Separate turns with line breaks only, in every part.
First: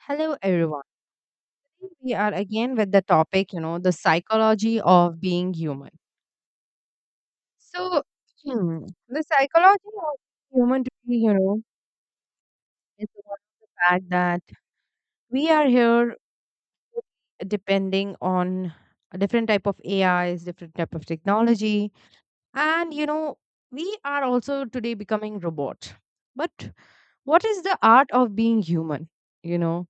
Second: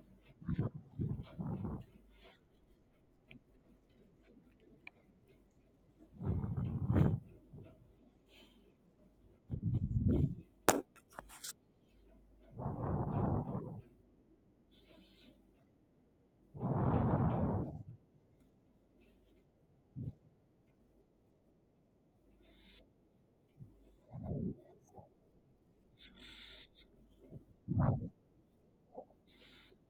Hello, everyone. We are again with the topic, the psychology of being human. So, the psychology of human to be, is about the fact that we are here depending on a different type of A is different type of technology, and we are also today becoming robot. But what is the art of being human? You know,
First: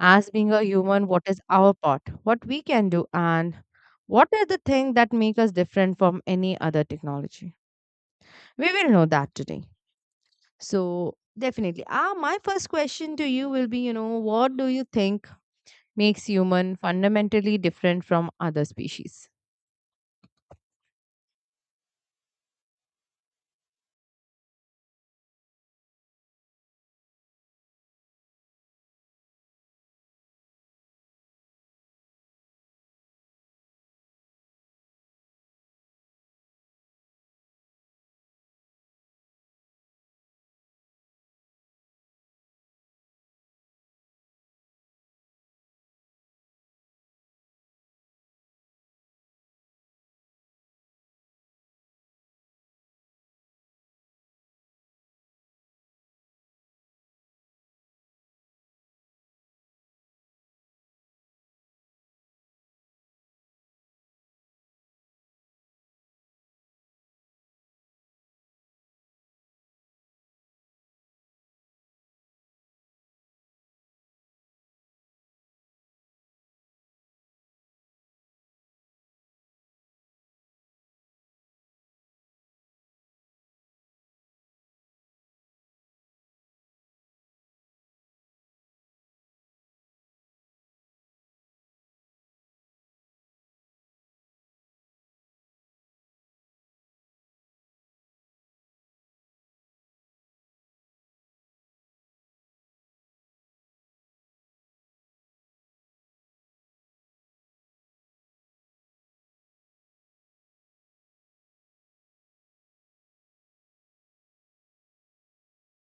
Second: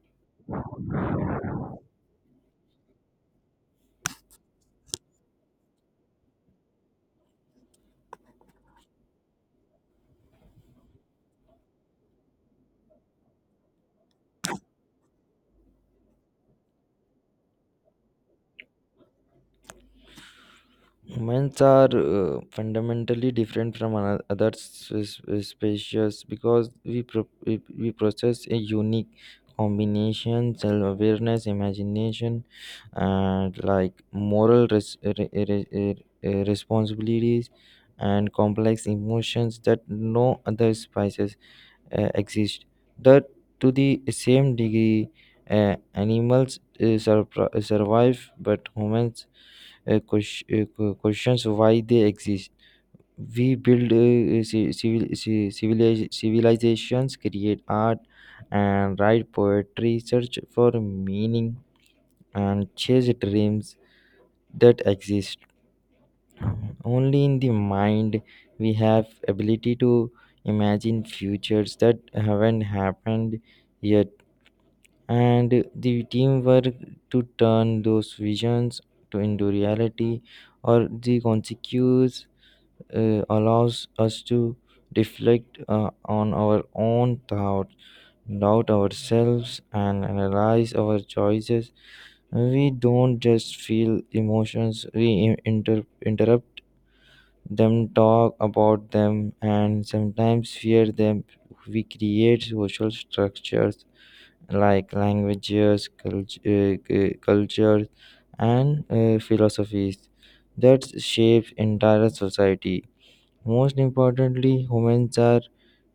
as being a human, what is our part, what we can do, and what are the things that make us different from any other technology? We will know that today. So definitely, my first question to you will be, what do you think makes human fundamentally different from other species?
Humans are fundamentally different from other species because we process a unique combination self-awareness imagination and like moral responsibilities and complex emotions that no other species exist that to the same degree animals survive but humans questions why they exist. We build civilizations, create art, and write poetry, search for meaning, and chase dreams that exist. Only in the mind we have ability to imagine futures that haven't happened yet, and the teamwork to turn those visions to into reality or the consequences allows us to reflect on our own thoughts, doubt ourselves, and analyze our choices. We don't just feel emotions, we interrupt them, talk about them, and sometimes fear them. We create social structures like languages, cultures, and philosophies that shape entire society most importantly,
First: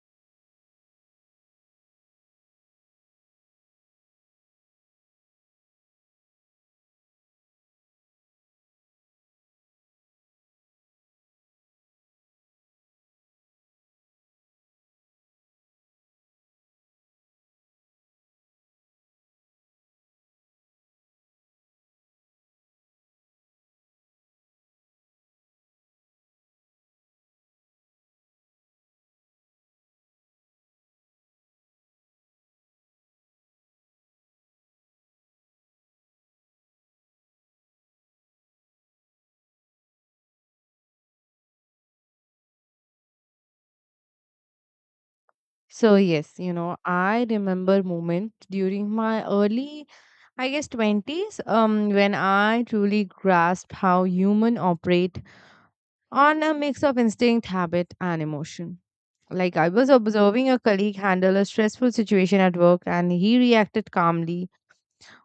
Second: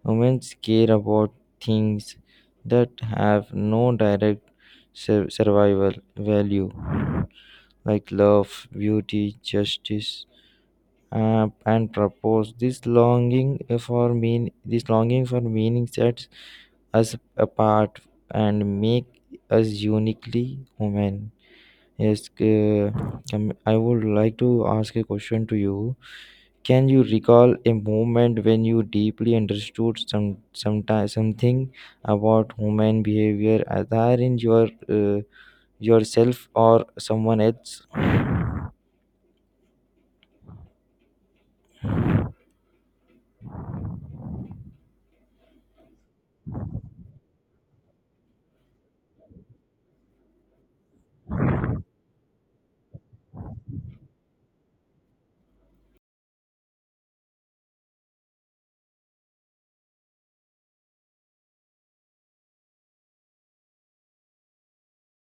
humans care about things that have no direct survival value, like love, beauty, justice, and purpose. This longing for meaning sets us apart and make us uniquely human. Yes, I would like to ask a question to you. Can you recall a moment when you deeply understood something about human behavior, either in your yourself or someone else?
So yes, I remember moment during my early, I guess, twenties, when I truly grasped how human operate on a mix of instinct, habit, and emotion. Like I was observing a colleague handle a stressful situation at work, and he reacted calmly,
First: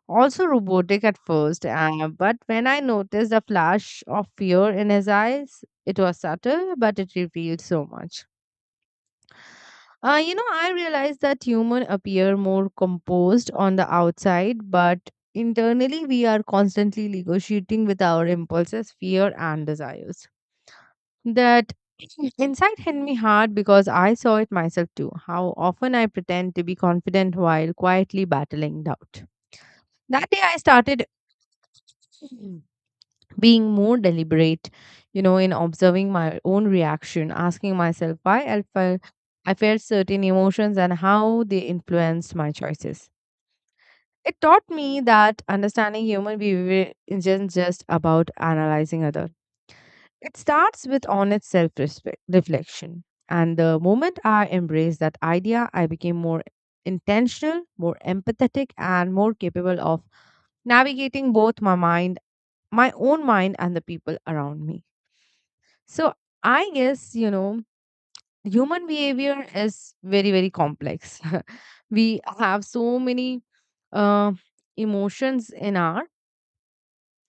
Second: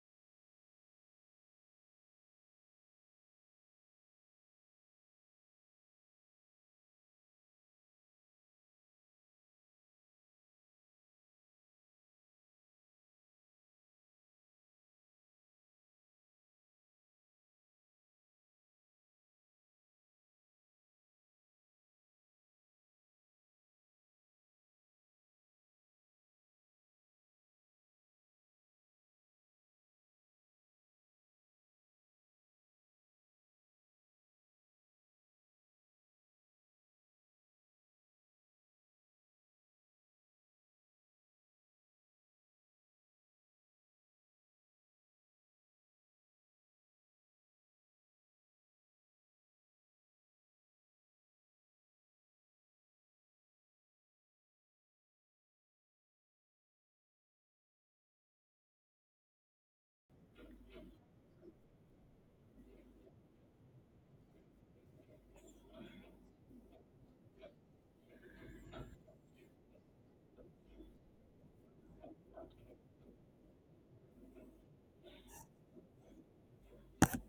also robotic at first. But when I noticed a flash of fear in his eyes, it was subtle, but it revealed so much. I realized that human appear more composed on the outside, but internally we are constantly negotiating with our impulses, fear, and desires. That insight hit me hard because I saw it myself too. How often I pretend to be confident while quietly battling doubt. That day I started being more deliberate, in observing my own reaction, asking myself why I felt certain emotions and how they influenced my choices. It taught me that understanding human behavior isn't just about analyzing others. It starts with honest self reflection, and the moment I embraced that idea, I became more intentional, more empathetic, and more capable of navigating both my own mind and the people around me. So I guess, human behavior is very, very complex. We have so many uh, emotions in our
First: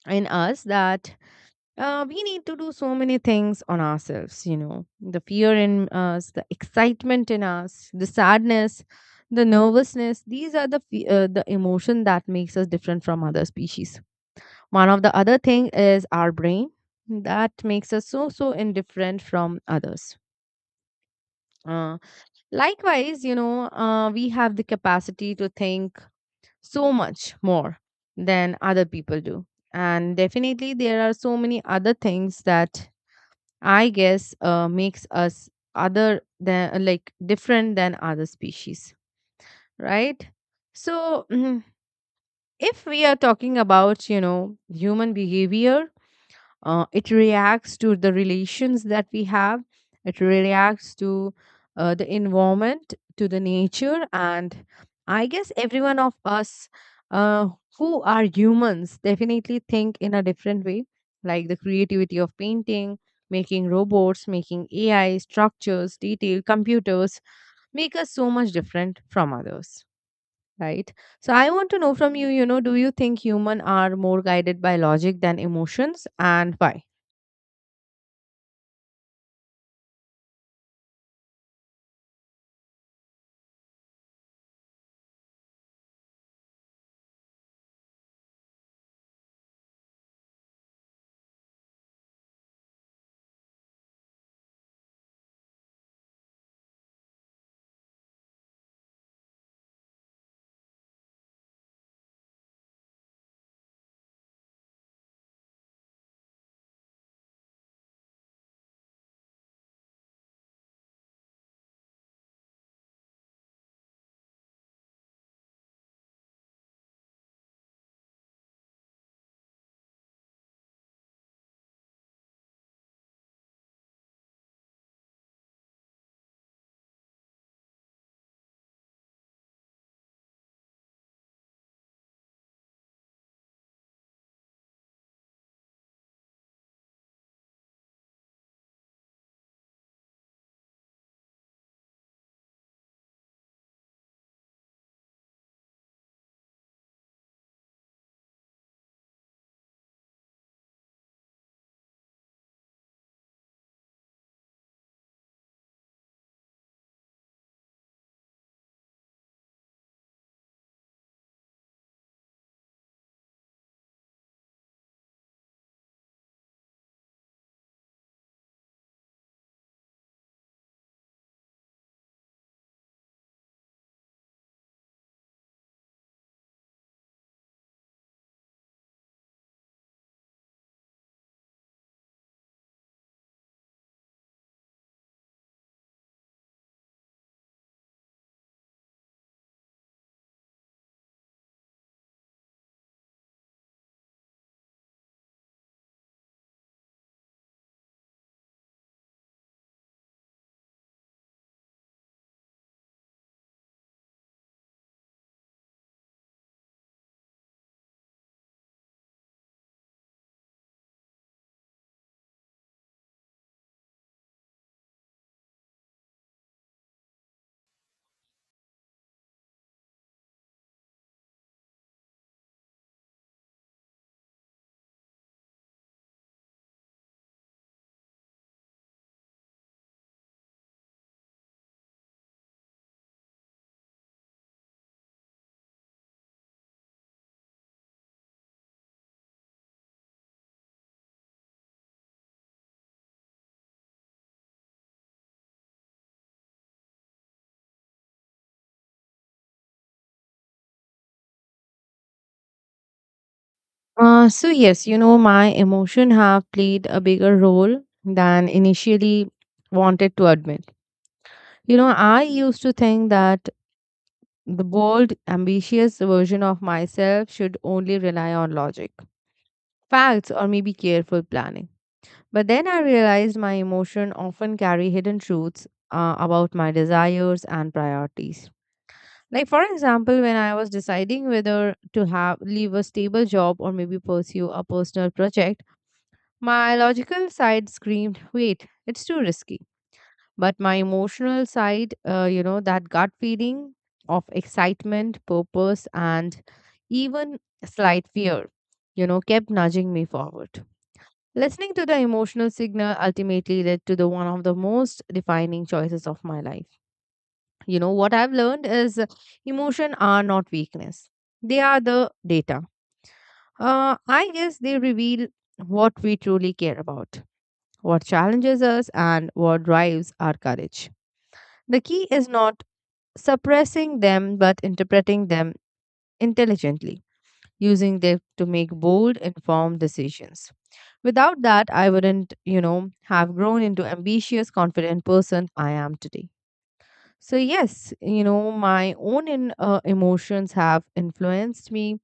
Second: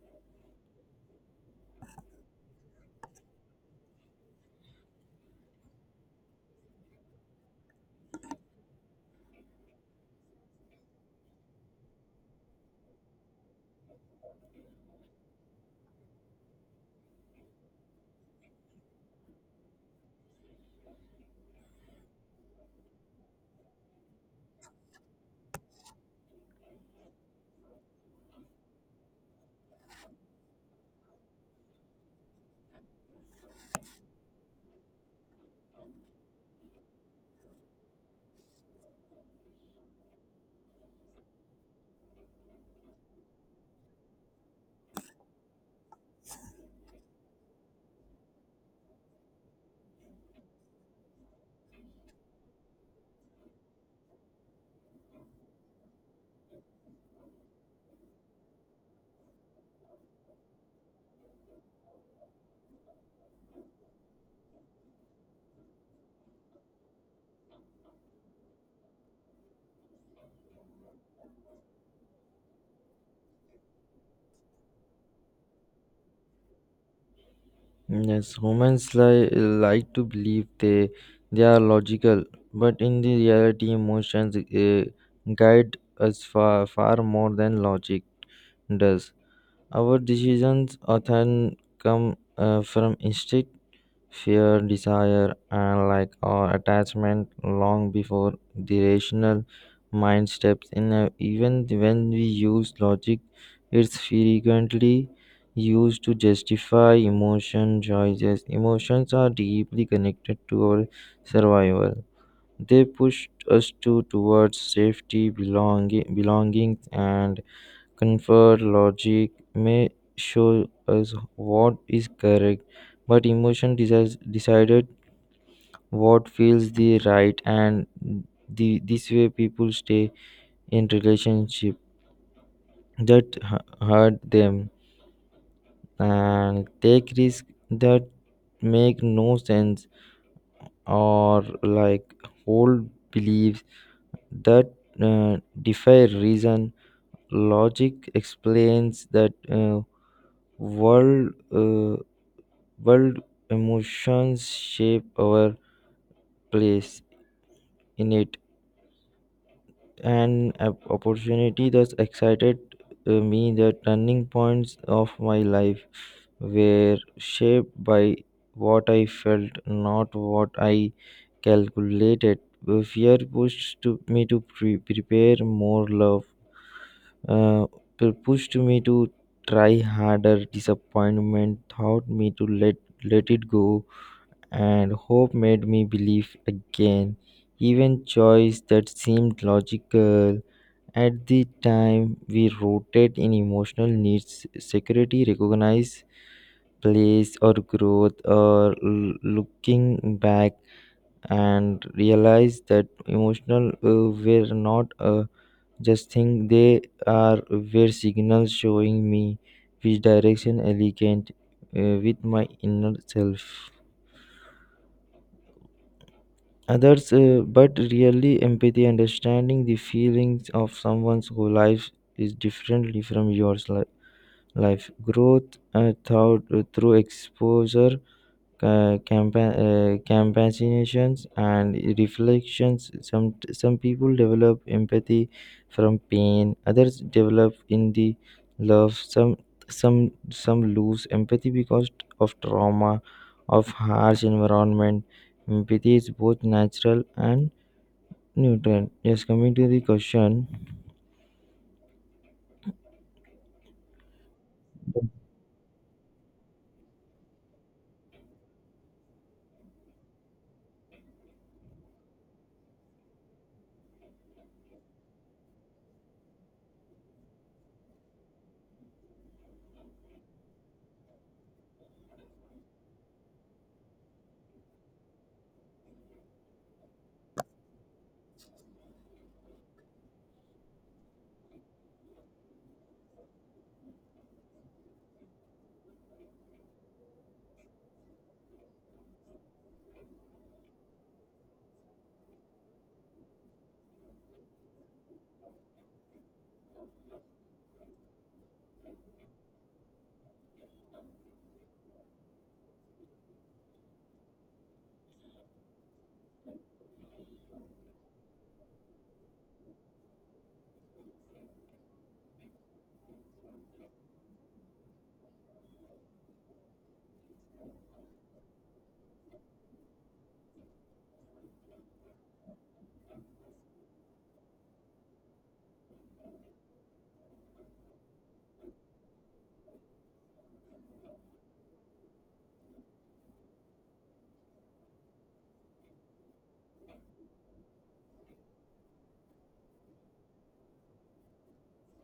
in us, that we need to do so many things on ourselves. You know, the fear in us, the excitement in us, the sadness, the nervousness, these are the emotion that makes us different from other species. One of the other thing is our brain, that makes us so so indifferent from others. Uh, Likewise, we have the capacity to think so much more than other people do. And definitely, there are so many other things that I guess makes us other than like different than other species, right? So, if we are talking about, human behavior, it reacts to the relations that we have, it reacts to the environment, to the nature, and I guess every one of us uh, who are humans definitely think in a different way, like the creativity of painting, making robots, making AI structures, detail computers, make us so much different from others, right? So I want to know from you, you know do you think human are more guided by logic than emotions, and why?
Yes, humans like to believe they are logical, but in the reality, emotions guide us far far more than logic does. Our decisions often come from instinct. Fear, desire and like or attachment long before the rational mind steps in. Even when we use logic it's frequently used to justify emotion choices. Emotions are deeply connected to our survival, they push us to towards safety belonging belonging and confer. Logic may show us what is correct, but emotion decided what feels the right, and this way people stay in relationship that hurt them and take risks that make no sense or like hold beliefs that uh, defy reason. Logic explains that world. Uh, world, emotions shape our place in it and opportunity thus excited me. The turning points of my life were shaped by what I felt, not what I calculated. Fear pushed to me to prepare more, love uh, pushed me to try harder, disappointment taught me to let it go, and hope made me believe again. Even choice that seemed logical at the time we rooted in emotional needs, security, recognize place or growth, or looking back and realize that emotional were not just thing, they are were signals showing me which direction elegant with my inner self. Others but really empathy understanding the feelings of someone whose life is differently from yours life growth thought, through exposure compassions and reflections. Some people develop empathy from pain, others develop in the love, some lose empathy because of trauma, of harsh environment. Empathy is both natural and nutrient. Yes, coming to the question.
So yes, my emotion have played a bigger role than initially wanted to admit. You know, I used to think that the bold, ambitious version of myself should only rely on logic, facts, or maybe careful planning. But then I realized my emotion often carry hidden truths about my desires and priorities. Like for example, when I was deciding whether to have leave a stable job or maybe pursue a personal project, my logical side screamed, wait, it's too risky. But my emotional side, that gut feeling of excitement, purpose, and even slight fear, kept nudging me forward. Listening to the emotional signal ultimately led to the one of the most defining choices of my life. You know, what I've learned is emotion are not weakness. They are the data. I guess they reveal what we truly care about, what challenges us, and what drives our courage. The key is not suppressing them but interpreting them intelligently, using them to make bold, informed decisions. Without that, I wouldn't, have grown into ambitious, confident person I am today. So yes, my own emotions have influenced me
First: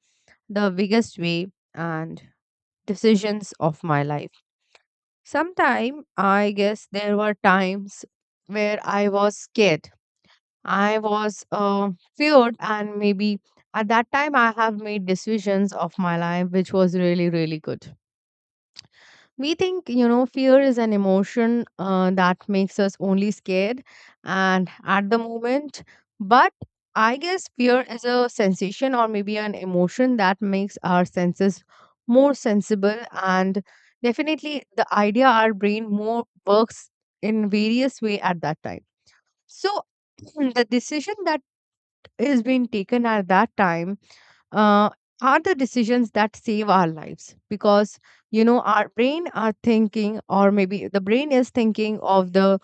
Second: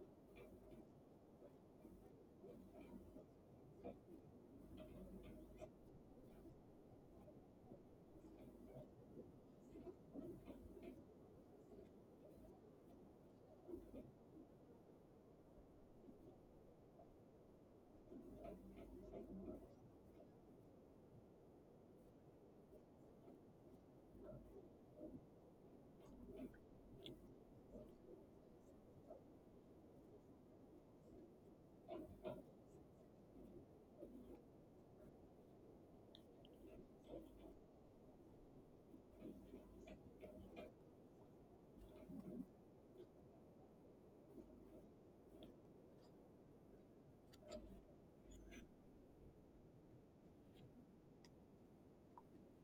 the biggest way and decisions of my life. Sometime, I guess there were times where I was scared. I was feared, and maybe at that time, I have made decisions of my life which was really, really good. We think, fear is an emotion that makes us only scared and at the moment. But I guess fear is a sensation or maybe an emotion that makes our senses more sensible. And definitely the idea our brain more works in various way at that time. So the decision that is being taken at that time uh, are the decisions that save our lives, because you know our brain are thinking, or maybe the brain is thinking of the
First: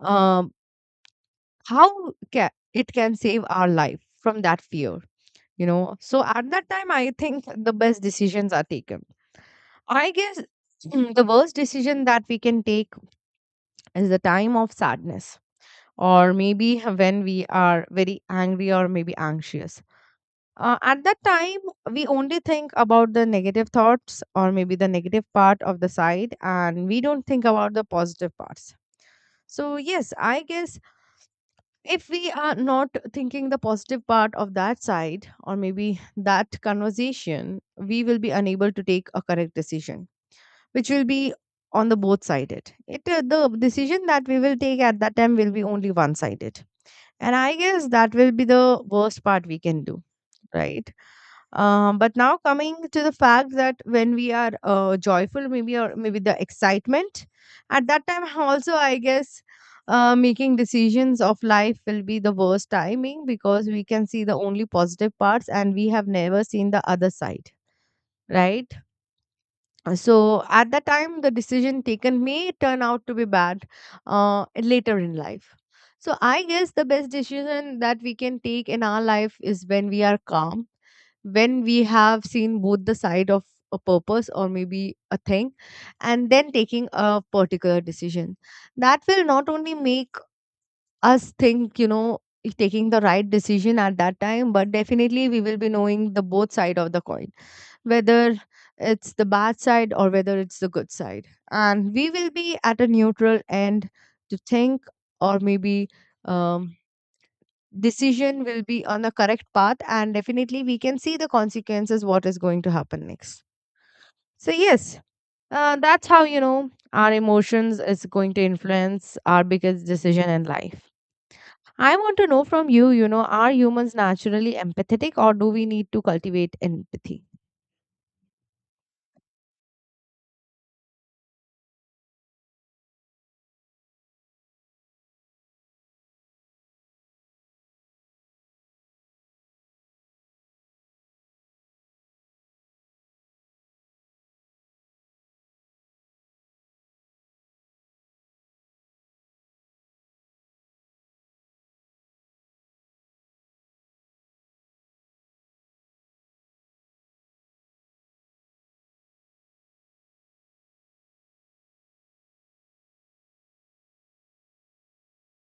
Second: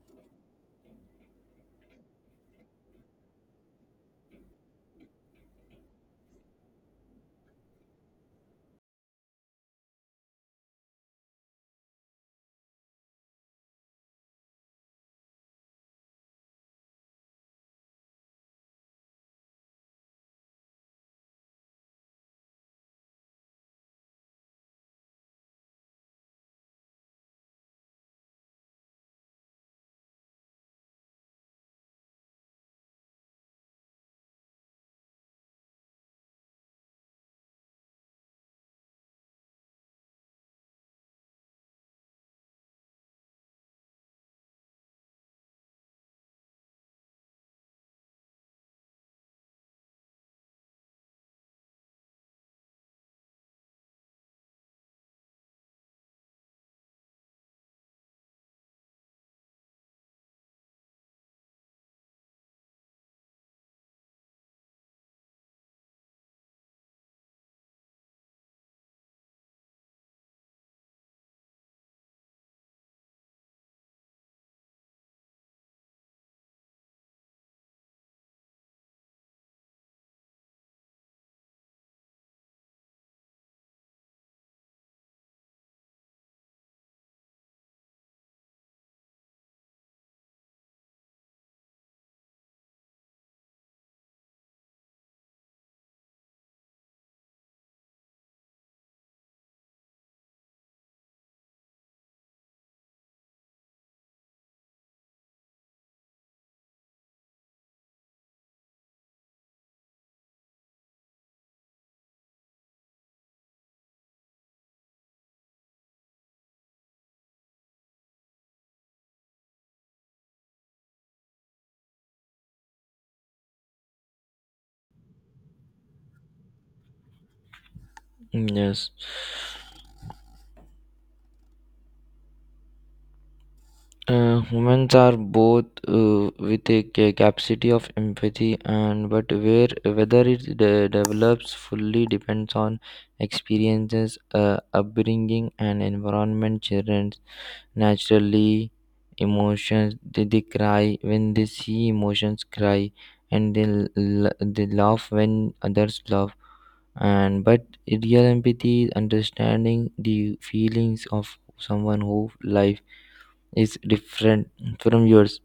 um, how it can save our life from that fear. You know, so at that time I think the best decisions are taken. I guess the worst decision that we can take is the time of sadness, or maybe when we are very angry or maybe anxious. At that time, we only think about the negative thoughts, or maybe the negative part of the side, and we don't think about the positive parts. So, yes, I guess if we are not thinking the positive part of that side or maybe that conversation, we will be unable to take a correct decision, which will be on the both sided. It the decision that we will take at that time will be only one sided, and I guess that will be the worst part we can do, right? But now coming to the fact that when we are joyful, maybe, or maybe the excitement at that time, also, I guess making decisions of life will be the worst timing, because we can see the only positive parts and we have never seen the other side, right? So at that time, the decision taken may turn out to be bad later in life. So I guess the best decision that we can take in our life is when we are calm, when we have seen both the side of a purpose or maybe a thing, and then taking a particular decision. That will not only make us think, if taking the right decision at that time, but definitely we will be knowing the both side of the coin, whether it's the bad side or whether it's the good side. And we will be at a neutral end to think, or maybe um, decision will be on the correct path. And definitely, we can see the consequences, what is going to happen next. So, yes, that's how you know our emotions is going to influence our biggest decision in life. I want to know from you, are humans naturally empathetic, or do we need to cultivate empathy?
Yes. Humans are both with a capacity of empathy, and but where whether it develops fully depends on experiences, upbringing, and environment. Children naturally emotions, they cry when they see emotions cry, and they laugh when others laugh. And but real empathy is understanding the feelings of someone who life is different from yours,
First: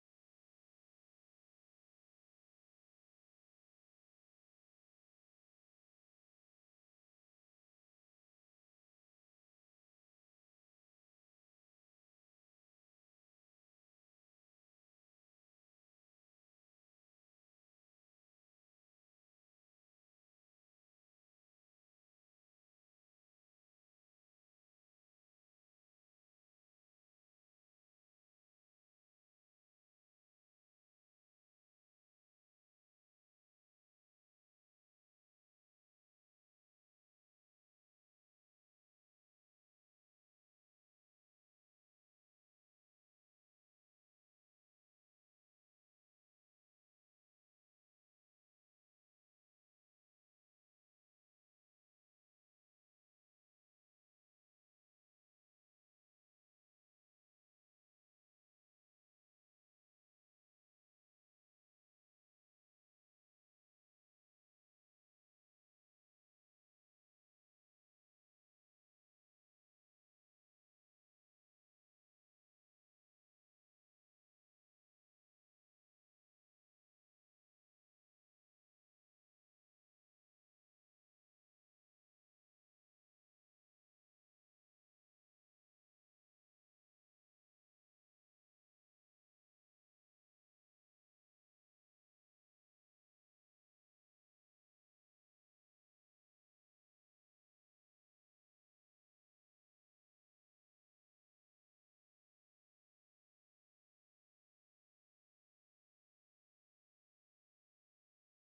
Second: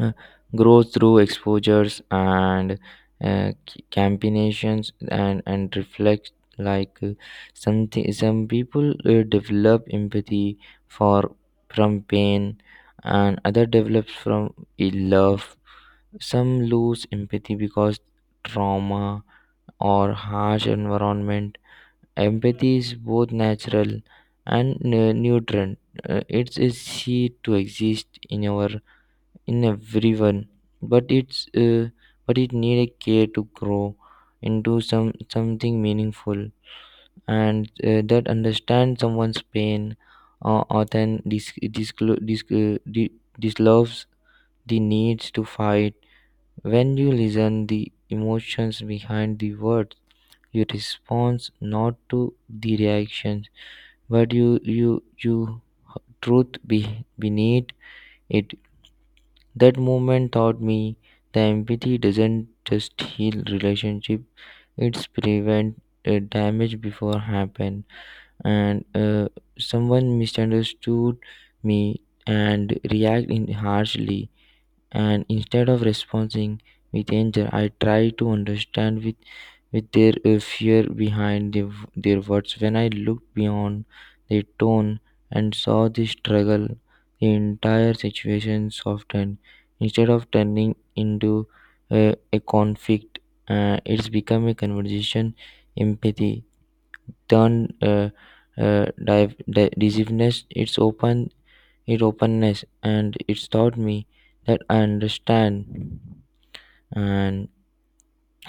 uh, grows through exposures and combinations and reflects. Like some people develop empathy for from pain and other develops from a love, some lose empathy because trauma or harsh environment. Empathy is both natural and nutrient. It's a seed to exist in our in everyone, but it need a care to grow into something meaningful and that understand someone's pain or then disclo- dis- uh, di- disloves the needs to fight. When you listen the emotions behind the words, you respond not to the reaction but you truth beneath it. That moment taught me the empathy doesn't just heal relationship; it's prevent damage before happen. And someone misunderstood me and react in harshly, and instead of responding with anger I try to understand with their fear behind their words. When I looked beyond their tone and saw the struggle, the entire situation softened, instead of turning into a conflict it's become a conversation. Empathy turn uh, decisiveness its open it openness and it's taught me that I understand and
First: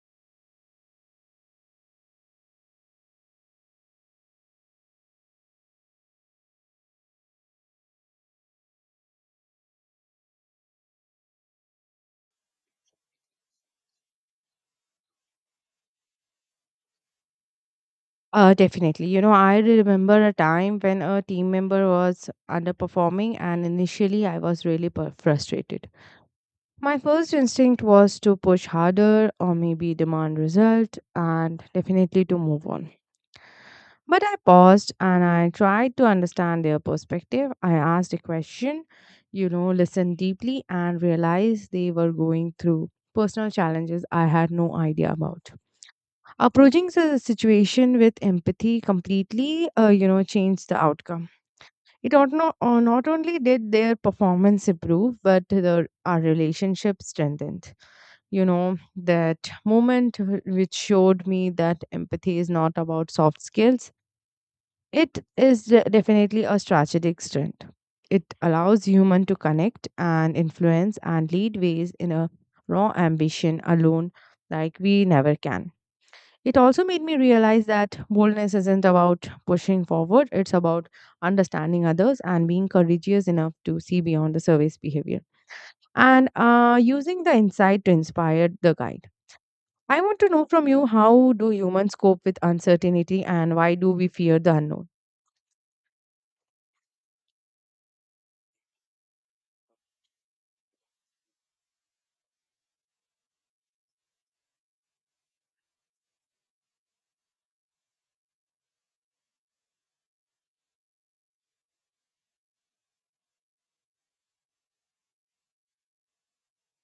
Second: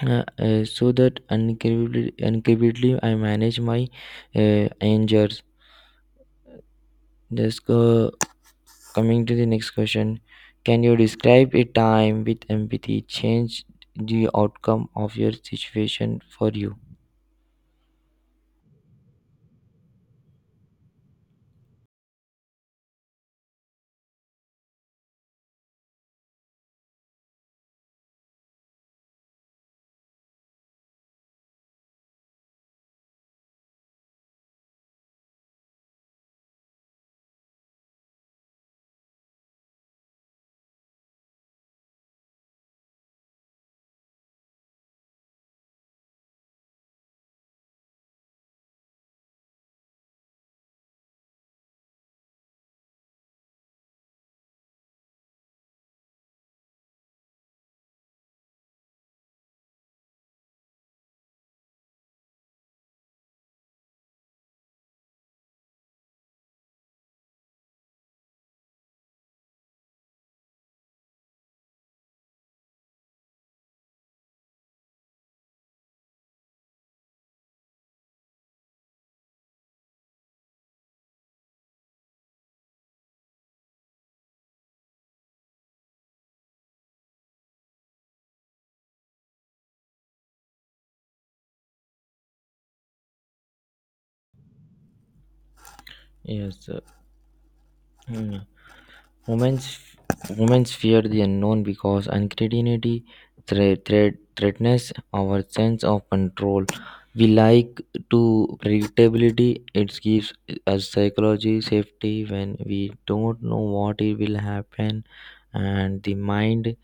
so that incredibly I manage my angers. Just go coming to the next question. Can you describe a time with empathy change the outcome of your situation for you?
Definitely. You know, I remember a time when a team member was underperforming, and initially I was really frustrated. My first instinct was to push harder, or maybe demand result and definitely to move on. But I paused and I tried to understand their perspective. I asked a question, listened deeply, and realized they were going through personal challenges I had no idea about. Approaching the situation with empathy completely, changed the outcome. It ought not, not only did their performance improve, but our relationship strengthened. You know, that moment which showed me that empathy is not about soft skills, it is definitely a strategic strength. It allows human to connect and influence and lead ways in a raw ambition alone like we never can. It also made me realize that boldness isn't about pushing forward, it's about understanding others and being courageous enough to see beyond the surface behavior and using the insight to inspire the guide. I want to know from you, how do humans cope with uncertainty, and why do we fear the unknown?
Yes, sir. Hmm. Women's Women fear the unknown because uncertainty threatens our sense of control. We like to predictability. It gives us psychology safety when we don't know what it will happen, and the mind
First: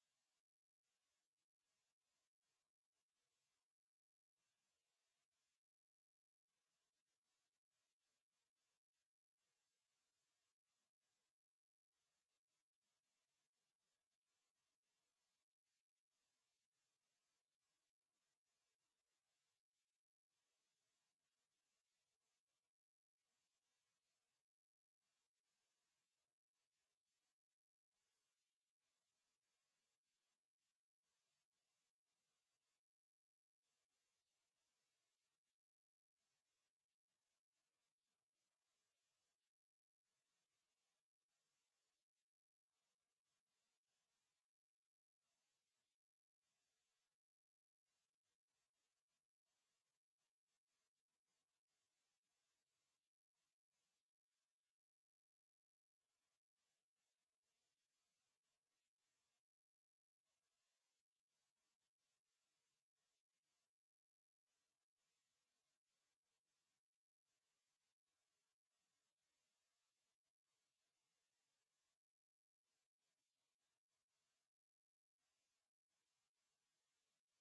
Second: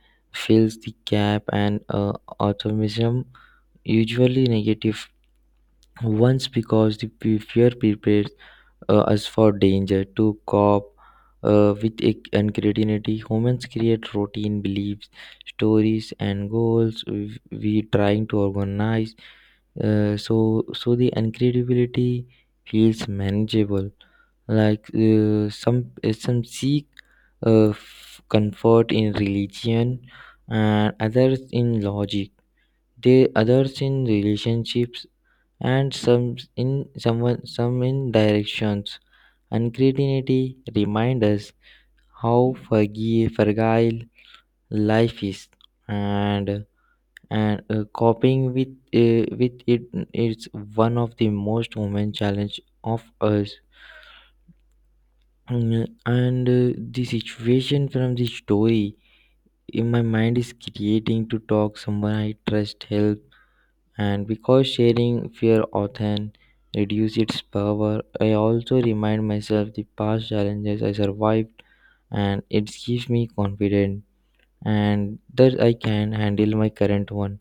fills the gap and optimism usually negative once because the fear prepares us for danger to cope with it and creativity. Humans create routine beliefs, stories, and goals we trying to organize. So so the incredibility feels manageable. Like some seek comfort in religion and others in logic. They others in relationships and some in directions. Uncertainty reminds us how fragile life is, and coping with it is one of the most human challenge of us. Mm, and the situation from the story in my mind is creating to talk someone I trust help. And because sharing fear often reduces its power, I also remind myself the past challenges I survived, and it gives me confidence and that I can handle my current one.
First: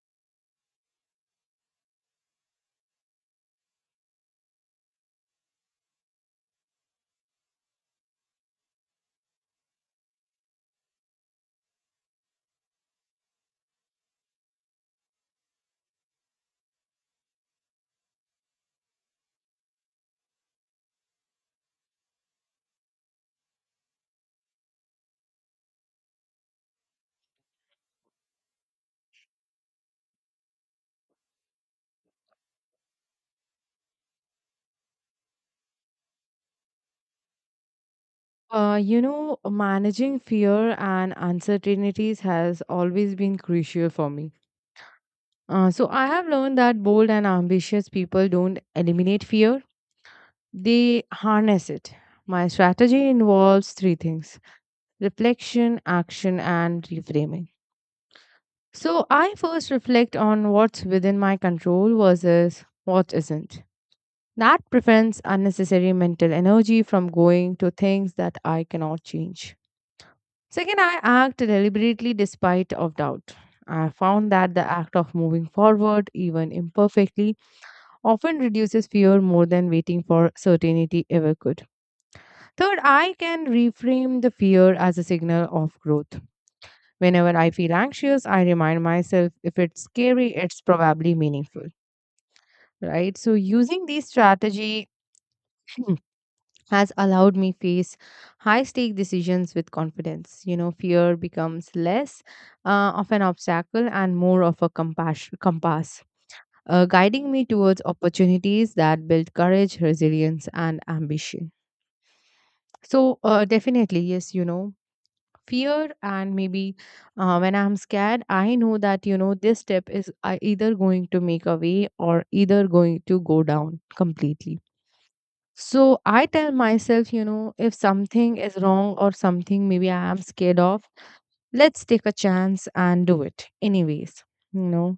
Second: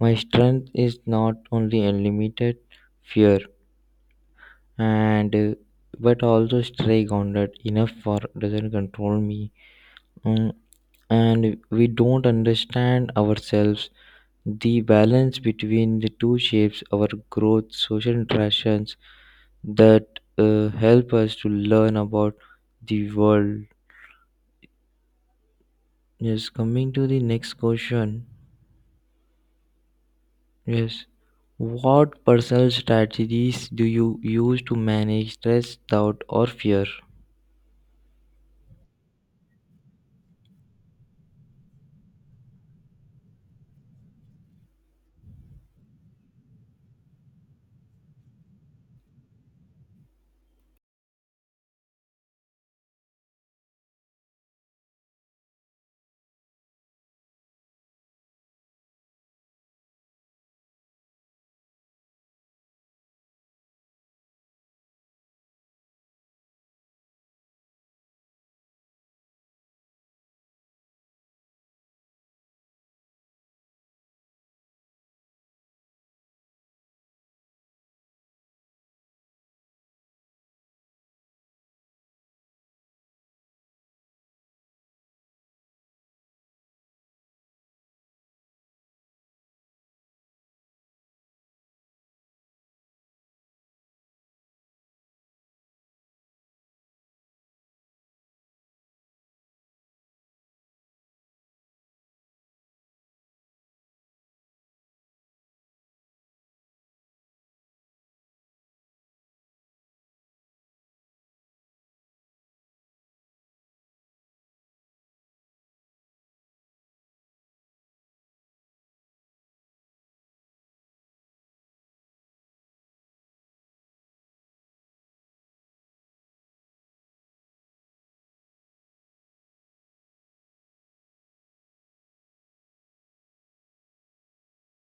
My strength is not only unlimited fear and but also stay grounded enough for doesn't control me. Mm, and we don't understand ourselves. The balance between the two shapes our growth social interactions that help us to learn about the world. Yes, coming to the next question. Yes, what personal strategies do you use to manage stress, doubt, or fear?
Managing fear and uncertainties has always been crucial for me. So I have learned that bold and ambitious people don't eliminate fear, they harness it. My strategy involves three things: reflection, action, and reframing. So I first reflect on what's within my control versus what isn't. That prevents unnecessary mental energy from going to things that I cannot change. Second, I act deliberately despite of doubt. I found that the act of moving forward, even imperfectly, often reduces fear more than waiting for certainty ever could. Third, I can reframe the fear as a signal of growth. Whenever I feel anxious, I remind myself, if it's scary, it's probably meaningful. Right? So, using these strategy has allowed me face high stake decisions with confidence. Fear becomes less of an obstacle and more of a compass, guiding me towards opportunities that build courage resilience and ambition. So definitely, yes. Fear and maybe when I'm scared I know that this step is either going to make a way or either going to go down completely. So I tell myself, if something is wrong or something maybe I am scared of, let's take a chance and do it anyways. You know,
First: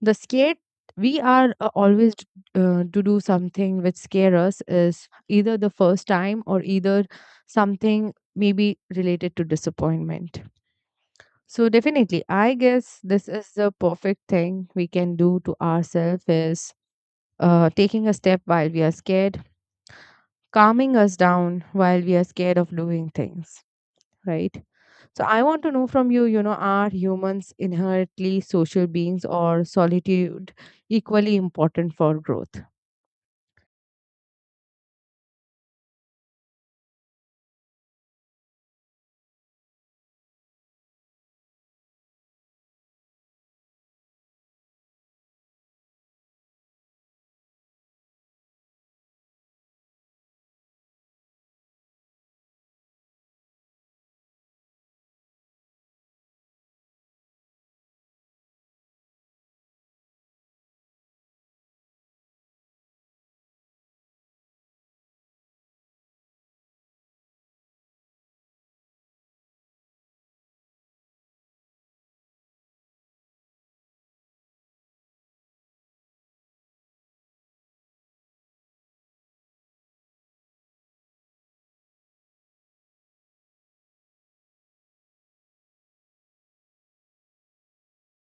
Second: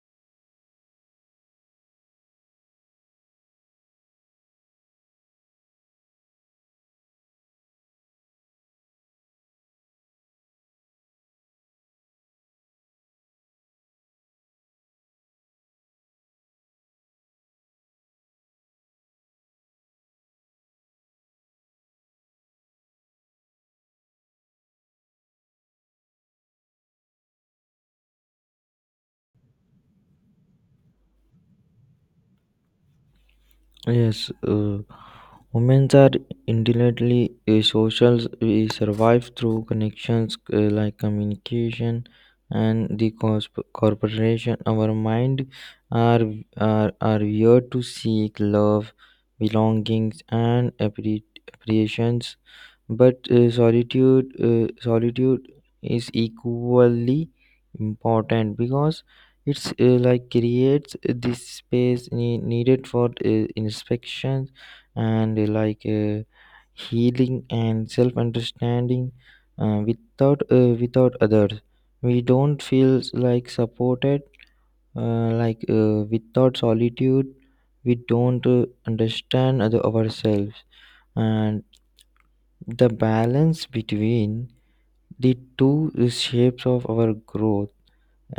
the scared, we are to do something which scare us is either the first time or either something maybe related to disappointment. So definitely, I guess this is the perfect thing we can do to ourselves is taking a step while we are scared, calming us down while we are scared of doing things, right? So I want to know from you you know are humans inherently social beings or solitude equally important for growth?
Yes, women are inherently social. We survive through connections like communication and the corporation. Our mind are, are wired to seek love, belongings, and appreciation, but solitude is equally important because it's like creates this space needed for inspection and healing and self understanding. Without others, we don't feel like supported. Without solitude, we don't understand other ourselves, and the balance between the two shapes of our growth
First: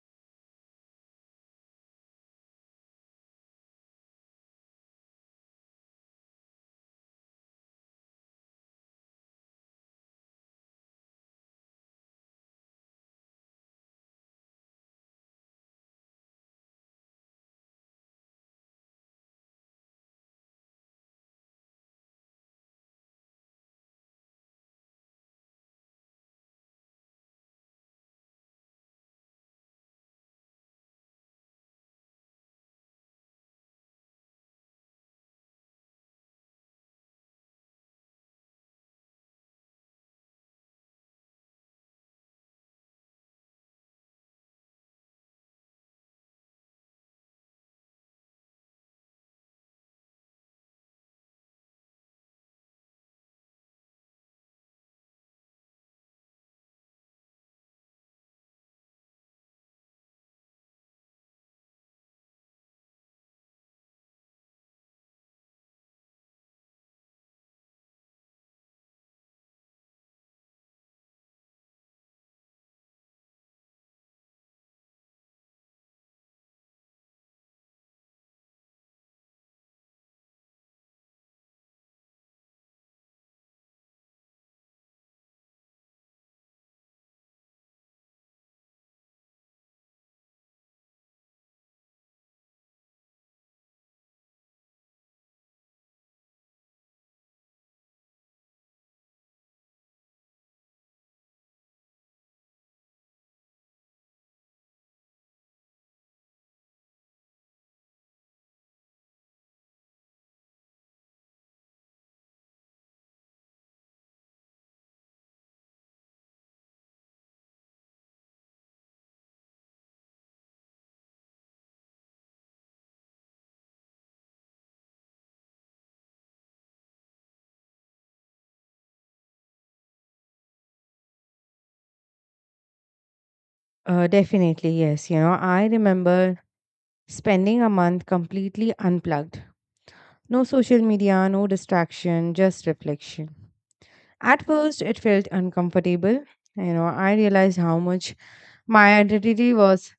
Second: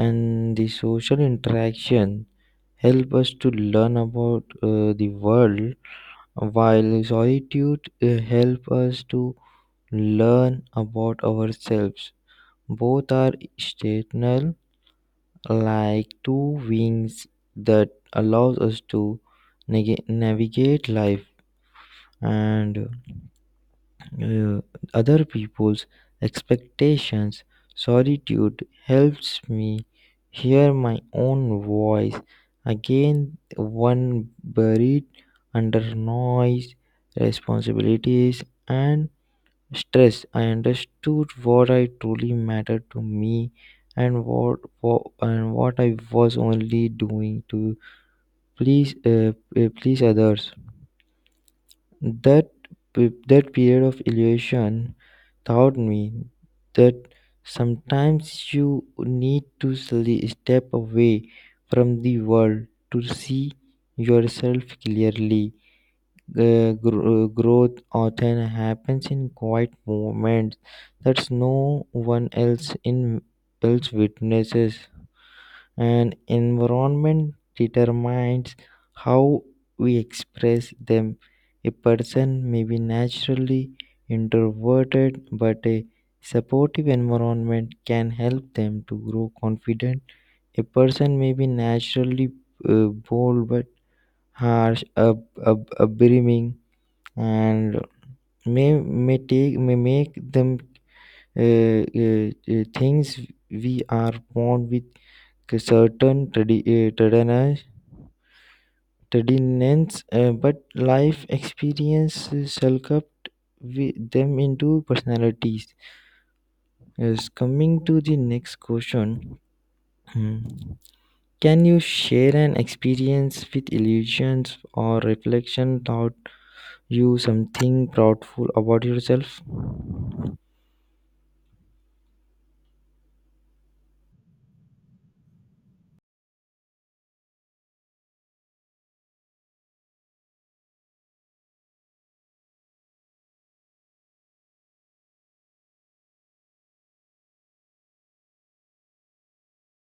and the social interaction help us to learn about the world, while solitude help us to learn about ourselves. Both are stational, like two wings that allows us to nega navigate life and uh, other people's expectations. Solitude helps me hear my own voice again, one buried under noise, responsibilities, and stress. I understood what I truly mattered to me and what I was only doing to please please others. That that period of illusion taught me that sometimes you need to step away from the world to see yourself clearly. Growth often happens in quiet moments that no one else witnesses, and environment determines how we express them. A person may be naturally introverted, but a supportive environment can help them to grow confident. A person may be naturally bold, but harsh, upbringing, and may make them things. We are born with certain uh, readiness, but life experience sculpt them into personalities. Yes, coming to the next question, hmm, can you share an experience with illusions or reflection taught you something proudful about yourself?
Definitely, yes. You know, I remember spending a month completely unplugged. No social media, no distraction, just reflection. At first, it felt uncomfortable. You know, I realized how much my identity was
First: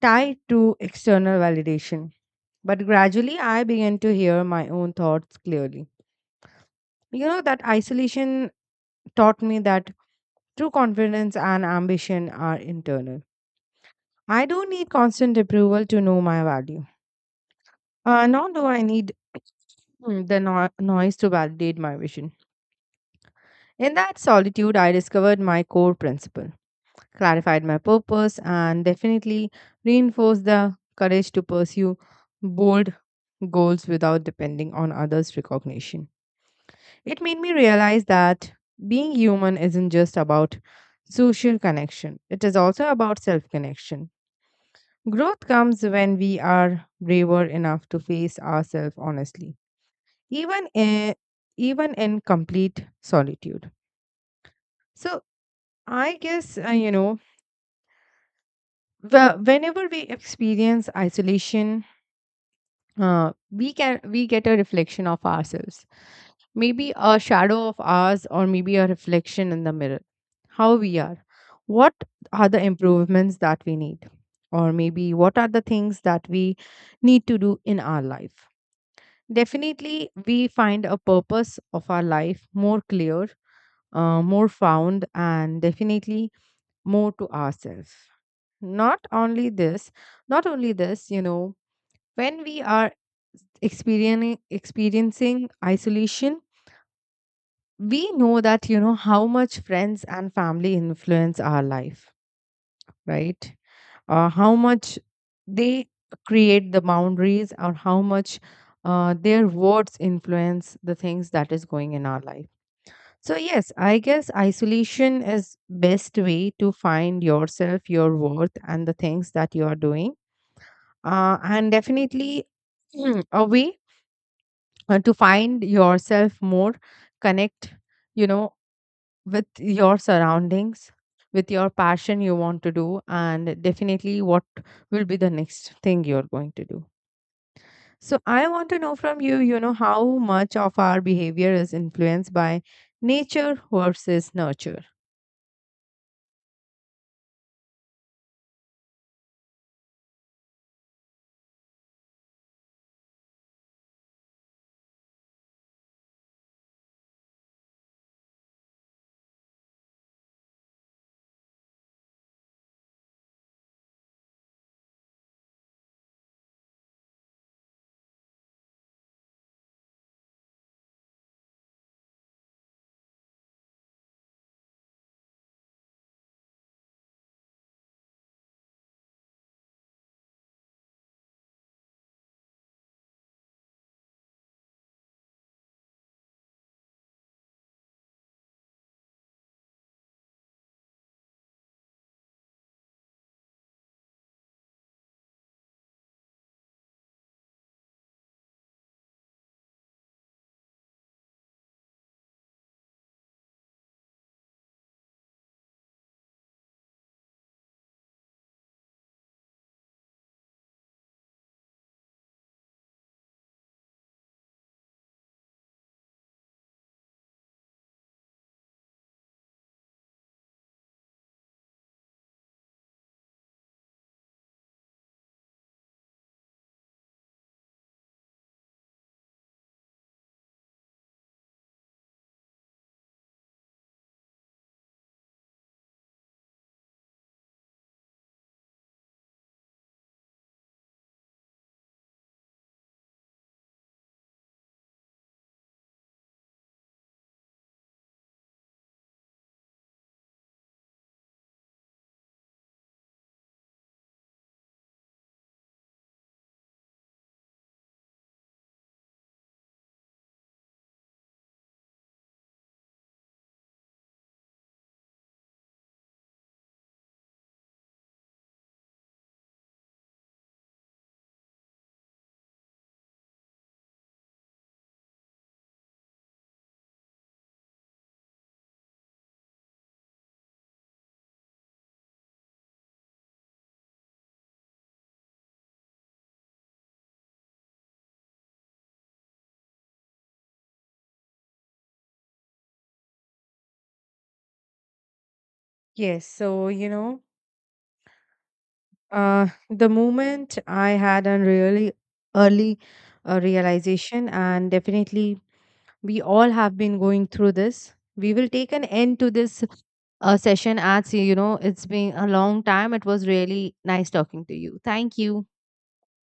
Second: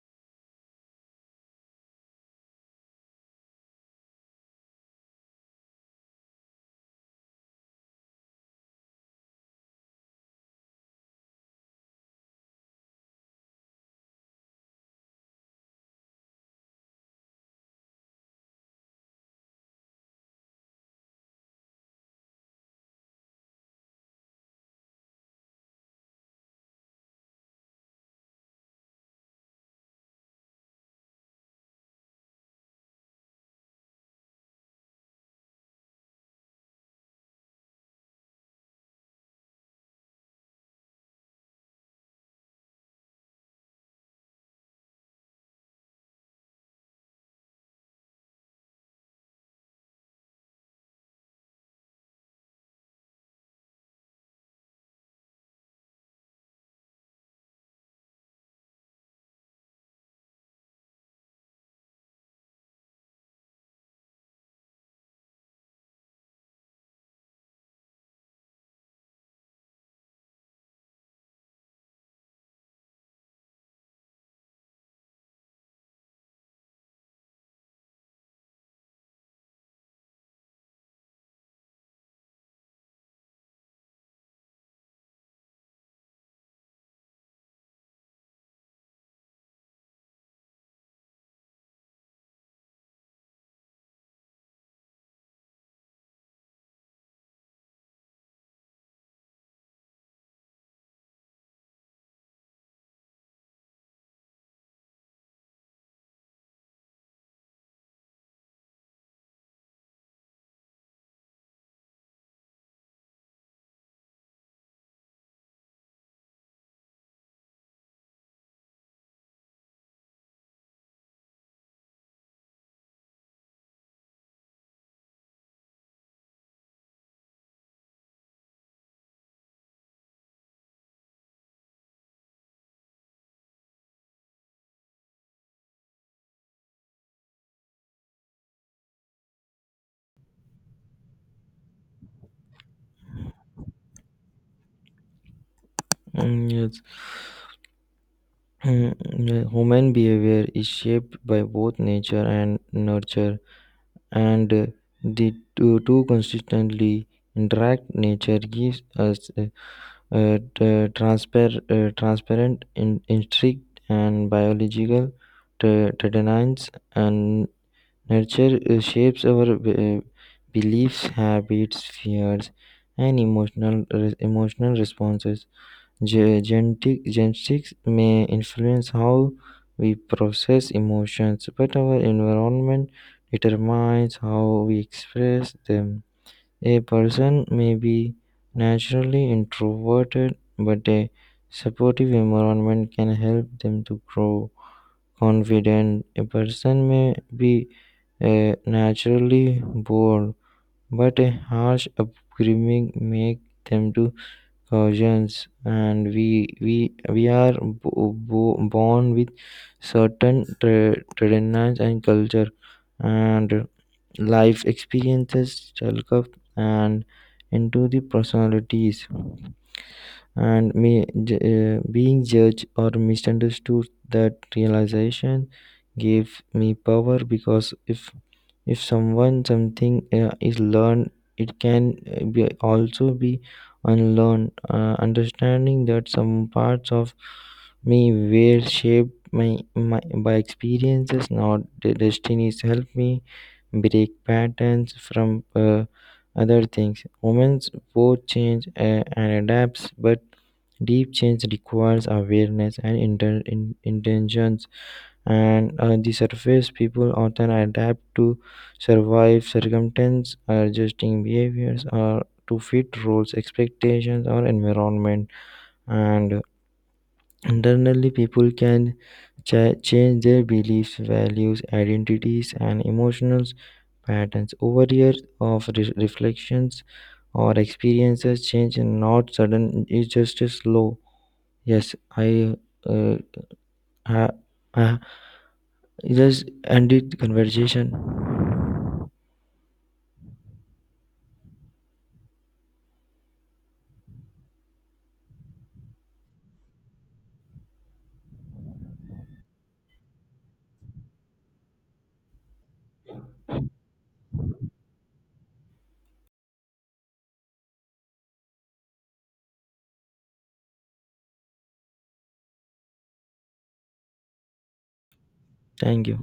tied to external validation. But gradually, I began to hear my own thoughts clearly. You know, that isolation taught me that true confidence and ambition are internal. I don't need constant approval to know my value, nor do I need the noise to validate my vision. In that solitude, I discovered my core principle, clarified my purpose, and definitely reinforced the courage to pursue bold goals without depending on others' recognition. It made me realize that being human isn't just about social connection, it is also about self connection. Growth comes when we are braver enough to face ourselves honestly, even in, even in complete solitude. So, I guess, you know, whenever we experience isolation, we can we get a reflection of ourselves, maybe a shadow of ours or maybe a reflection in the mirror, how we are, what are the improvements that we need, or maybe what are the things that we need to do in our life. Definitely we find a purpose of our life more clear, more found, and definitely more to ourselves. Not only this not only this you know, when we are experiencing isolation, we know that, you know, how much friends and family influence our life, right? How much they create the boundaries, or how much their words influence the things that is going in our life. So yes, I guess isolation is best way to find yourself, your worth, and the things that you are doing, and definitely a way to find yourself more connect, you know, with your surroundings, with your passion you want to do, and definitely what will be the next thing you're going to do. So I want to know from you, you know, how much of our behavior is influenced by nature versus nurture?
Mm, yes, Mm, yeah, human behavior is shaped by both nature and nurture. And two consistently interact. Nature gives us transparent in, instinct and biological tenderness, and nurture shapes our beliefs habits fears and emotional emotional responses. Genetics may influence how we process emotions, but our environment determines how we express them. A person may be naturally introverted, but a supportive environment can help them to grow confident. A person may be naturally bored, but a harsh upbringing make them to cousins, and we are born with certain traditions and culture and life experiences, self and into the personalities. And me being judged or misunderstood, that realization gave me power, because if someone something is learned it can be unlearned. Understanding that some parts of me were shaped my by experiences, not the destinies, help me break patterns from other things. Humans both change and adapts, but deep change requires awareness and intentions, and on the surface, people often adapt to survive circumstance, adjusting behaviors or to fit roles, expectations, or environment. And internally, people can change their beliefs, values, identities, and emotional patterns over years of reflections or experiences. Change is not sudden; it's just slow. Yes, I uh, ha, ha, just ended the conversation.
Yes, so you know, the moment I had a really early realization, and definitely we all have been going through this, we will take an end to this session, as you know it's been a long time. It was really nice talking to you. Thank you.
Thank you.